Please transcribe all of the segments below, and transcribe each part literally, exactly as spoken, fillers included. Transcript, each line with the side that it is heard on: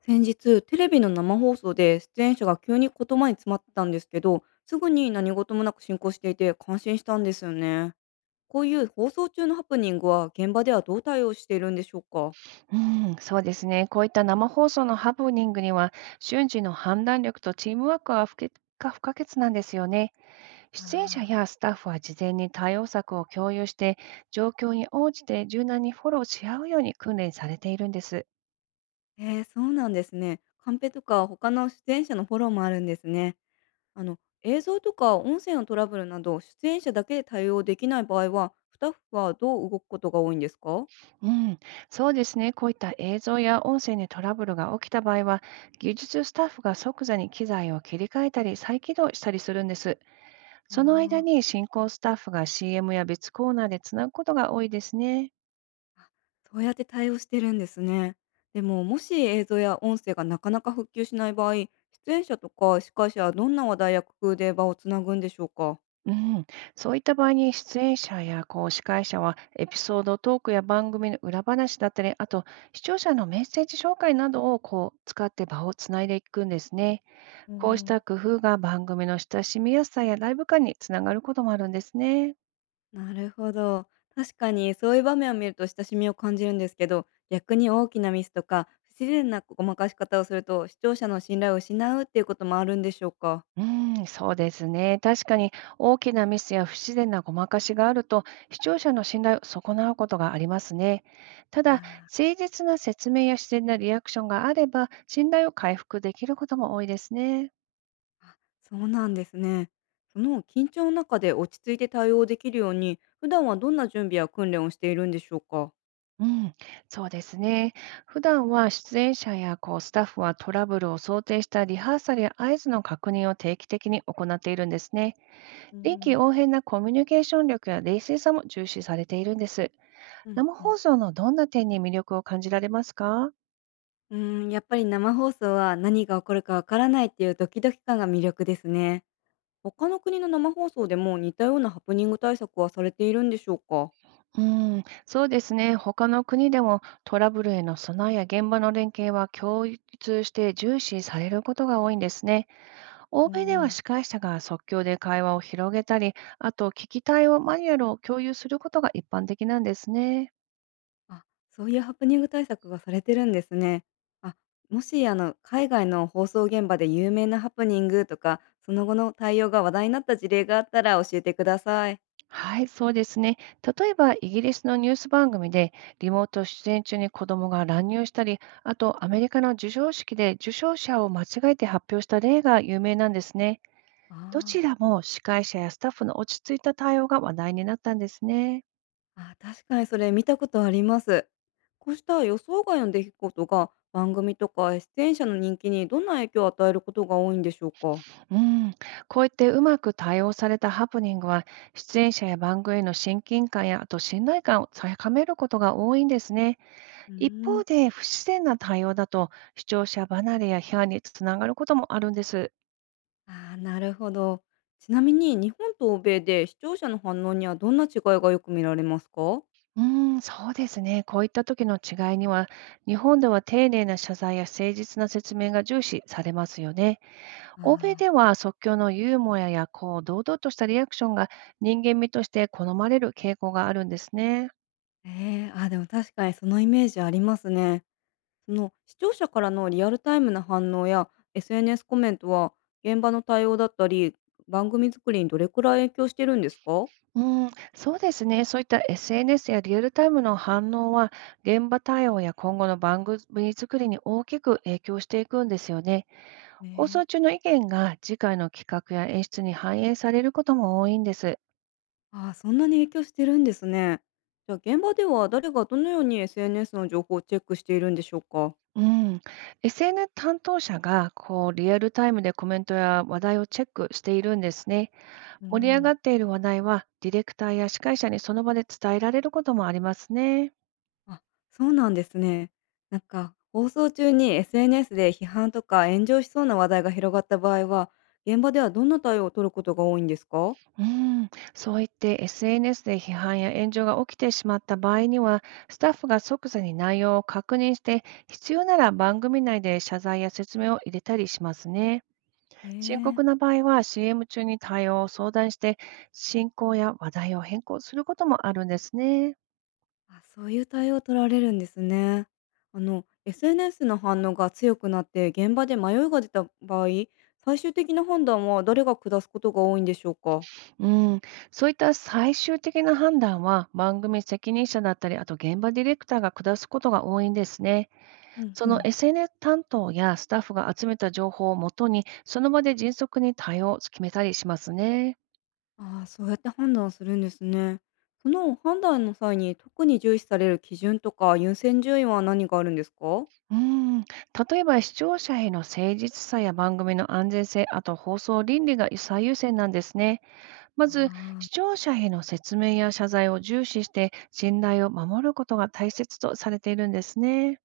left: 先日テレビの生放送で出演者が急に言葉に詰まってたんですけど、すぐに何事もなく進行していて感心したんですよね。こういう放送中のハプニングは現場ではどう対応しているんでしょうか。
right: うん、そうですね。こういった生放送のハプニングには、瞬時の判断力とチームワークは不可が不可欠なんですよね。
left: あ
right: 出演者やスタッフは事前に対応策を共有して、状況に応じて柔軟にフォローし合うように訓練されているんです。
left: ーえー、そうなんですね。カンペとか他の出演者のフォローもあるんですね。あの映像とか音声のトラブルなど出演者だけで対応できない場合は、スタッフはどう動くことが多いんですか。
right: うん、そうですね。こういった映像や音声にトラブルが起きた場合は、技術スタッフが即座に機材を切り替えたり再起動したりするんです。その間
left: あ、
right: に進行スタッフが シーエム や別コーナーでつなぐことが多いですね。
left: あ、そうやって対応してるんですね。でも、もし映像や音声がなかなか復旧しない場合、出演者とか司会者はどんな話題や工夫で場をつなぐんでしょうか。
right: うん、そういった場合に出演者やこう司会者はエピソードトークや番組の裏話だったり、あと視聴者のメッセージ紹介などをこう使って場をつないでいくんですね。
left: う
right: こうした
left: ん、
right: 工夫が番組の親しみやすさやライブ感につながることもあるんですね。
left: なるほど。確かにそういう場面を見ると親しみを感じるんですけど、逆に大きなミスとか不自然なごまかし方をすると視聴者の信頼を失うっていうこともあるんでしょうか。
right: うん、そうですね。確かに大きなミスや不自然なごまかしがあると、視聴者の信頼を損なうことがありますね。ただ、誠
left: あ、
right: 実な説明や自然なリアクションがあれば、信頼を回復できることも多いですね。
left: あ、そうなんですね。その緊張の中で落ち着いて対応できるように、普段はどんな準備や訓練をしているんでしょうか。
right: うん、そうですね。普段は出演者やこうスタッフはトラブルを想定したリハーサルや合図の確認を定期的に行っているんですね。
left: うー
right: 臨機
left: ん、
right: 応変なコミュニケーション力や冷静さも重視されているんです。
left: うん
right: 生
left: うん。
right: 放送のどんな点に魅力を感じられますか？
left: うーん、やっぱり生放送は何が起こるかわからないっていうドキドキ感が魅力ですね。他の国の生放送でも似たようなハプニング対策はされているんでしょうか？
right: うん、そうですね。他の国でもトラブルへの備えや現場の連携は共通して重視されることが多いんですね。欧
left: う
right: 米では
left: ん。
right: 司会者が即興で会話を広げたり、あと聞きたいをマニュアルを共有することが一般的なんですね。
left: あ、そういうハプニング対策がされてるんですね。あ、もしあの、海外の放送現場で有名なハプニングとか、その後の対応が話題になった事例があったら教えてください。
right: はい、そうですね。例えば、イギリスのニュース番組で、リモート出演中に子どもが乱入したり、あと、アメリカの授賞式で受賞者を間違えて発表した例が有名なんですね。
left: あ
right: どち
left: あ。
right: らも司会者やスタッフの落ち着いた対応が話題になったんですね。
left: あ、確かにそれ見たことあります。こうした予想外の出来事が番組とか出演者の人気にどんな影響を与えることが多いんでしょうか。
right: うん、こういってうまく対応されたハプニングは、出演者や番組への親近感や、あと信頼感を高めることが多いんですね。
left: うー
right: 一方
left: ん、
right: で、不自然な対応だと、視聴者離れや批判につながることもあるんです。
left: あー、なるほど。ちなみに日本と欧米で視聴者の反応にはどんな違いがよく見られますか。
right: うーん、そうですね。こういった時の違いには、日本では丁寧な謝罪や誠実な説明が重視されますよね。欧米
left: あー
right: では即興のユーモアやこう堂々としたリアクションが人間味として好まれる傾向があるんですね。
left: えーあ、でも確かにそのイメージありますね。その視聴者からのリアルタイムな反応や エスエヌエス コメントは、現場の対応だったり番組作りにどれくらい影響してるんですか。
right: うん、そうですね。そういった エスエヌエス やリアルタイムの反応は、現場対応や今後の番組作りに大きく影響していくんですよね。放
left: ね
right: 送
left: え。
right: 中の意見が次回の企画や演出に反映されることも多いんです。
left: ああ、そんなに影響してるんですね。じゃあ現場では誰がどのように エスエヌエス の情報をチェックしているんでしょうか？
right: うん、エスエヌエス 担当者がこうリアルタイムでコメントや話題をチェックしているんですね。
left: う
right: 盛り上が
left: ん、
right: っている話題はディレクターや司会者にその場で伝えられることもありますね。
left: あ、そうなんですね。なんか放送中に エスエヌエス で批判とか炎上しそうな話題が広がった場合は、現場ではどんな対応を取ることが多いんですか？
right: うん、そう言って エスエヌエス で批判や炎上が起きてしまった場合には、スタッフが即座に内容を確認して、必要なら番組内で謝罪や説明を入れたりしますね。
left: え
right: 深刻な
left: え。
right: 場合は シーエム 中に対応を相談して、進行や話題を変更することもあるんですね。
left: あ、そういう対応を取られるんですね。あの エスエヌエス の反応が強くなって現場で迷いが出た場合、最終的な判断は誰が下すことが多いんでしょうか？
right: うん、そういった最終的な判断は番組責任者だったり、あと現場ディレクターが下すことが多いんですね。
left: うん
right: そ
left: う
right: の
left: ん。
right: エスエヌエス 担当やスタッフが集めた情報をもとに、その場で迅速に対応を決めたりしますね。
left: ああ、そうやって判断するんですね。その判断の際に特に重視される基準とか優先順位は何があるんですか。
right: うん、例えば視聴者への誠実さや番組の安全性、あと放送倫理が最優先なんですね。ま
left: あ
right: ず、視
left: あ、
right: 聴者への説明や謝罪を重視して、信頼を守ることが大切とされているんですね。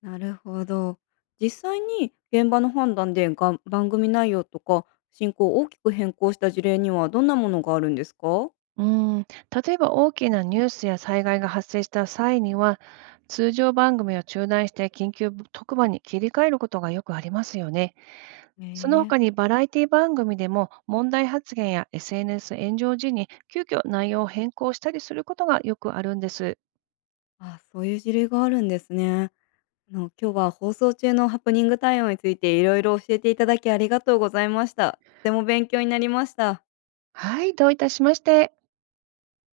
left: なるほど。実際に現場の判断でが番組内容とか進行を大きく変更した事例にはどんなものがあるんですか。
right: うん、例えば大きなニュースや災害が発生した際には、通常番組を中断して緊急特番に切り替えることがよくありますよね。その
left: え
right: 他
left: え。
right: にバラエティ番組でも問題発言や エスエヌエス 炎上時に急遽内容を変更したりすることがよくあるんです。
left: あ、そういう事例があるんですね。あの、今日は放送中のハプニング対応についていろいろ教えていただきありがとうございました。とても勉強になりました。
right: はい、どういたしまして。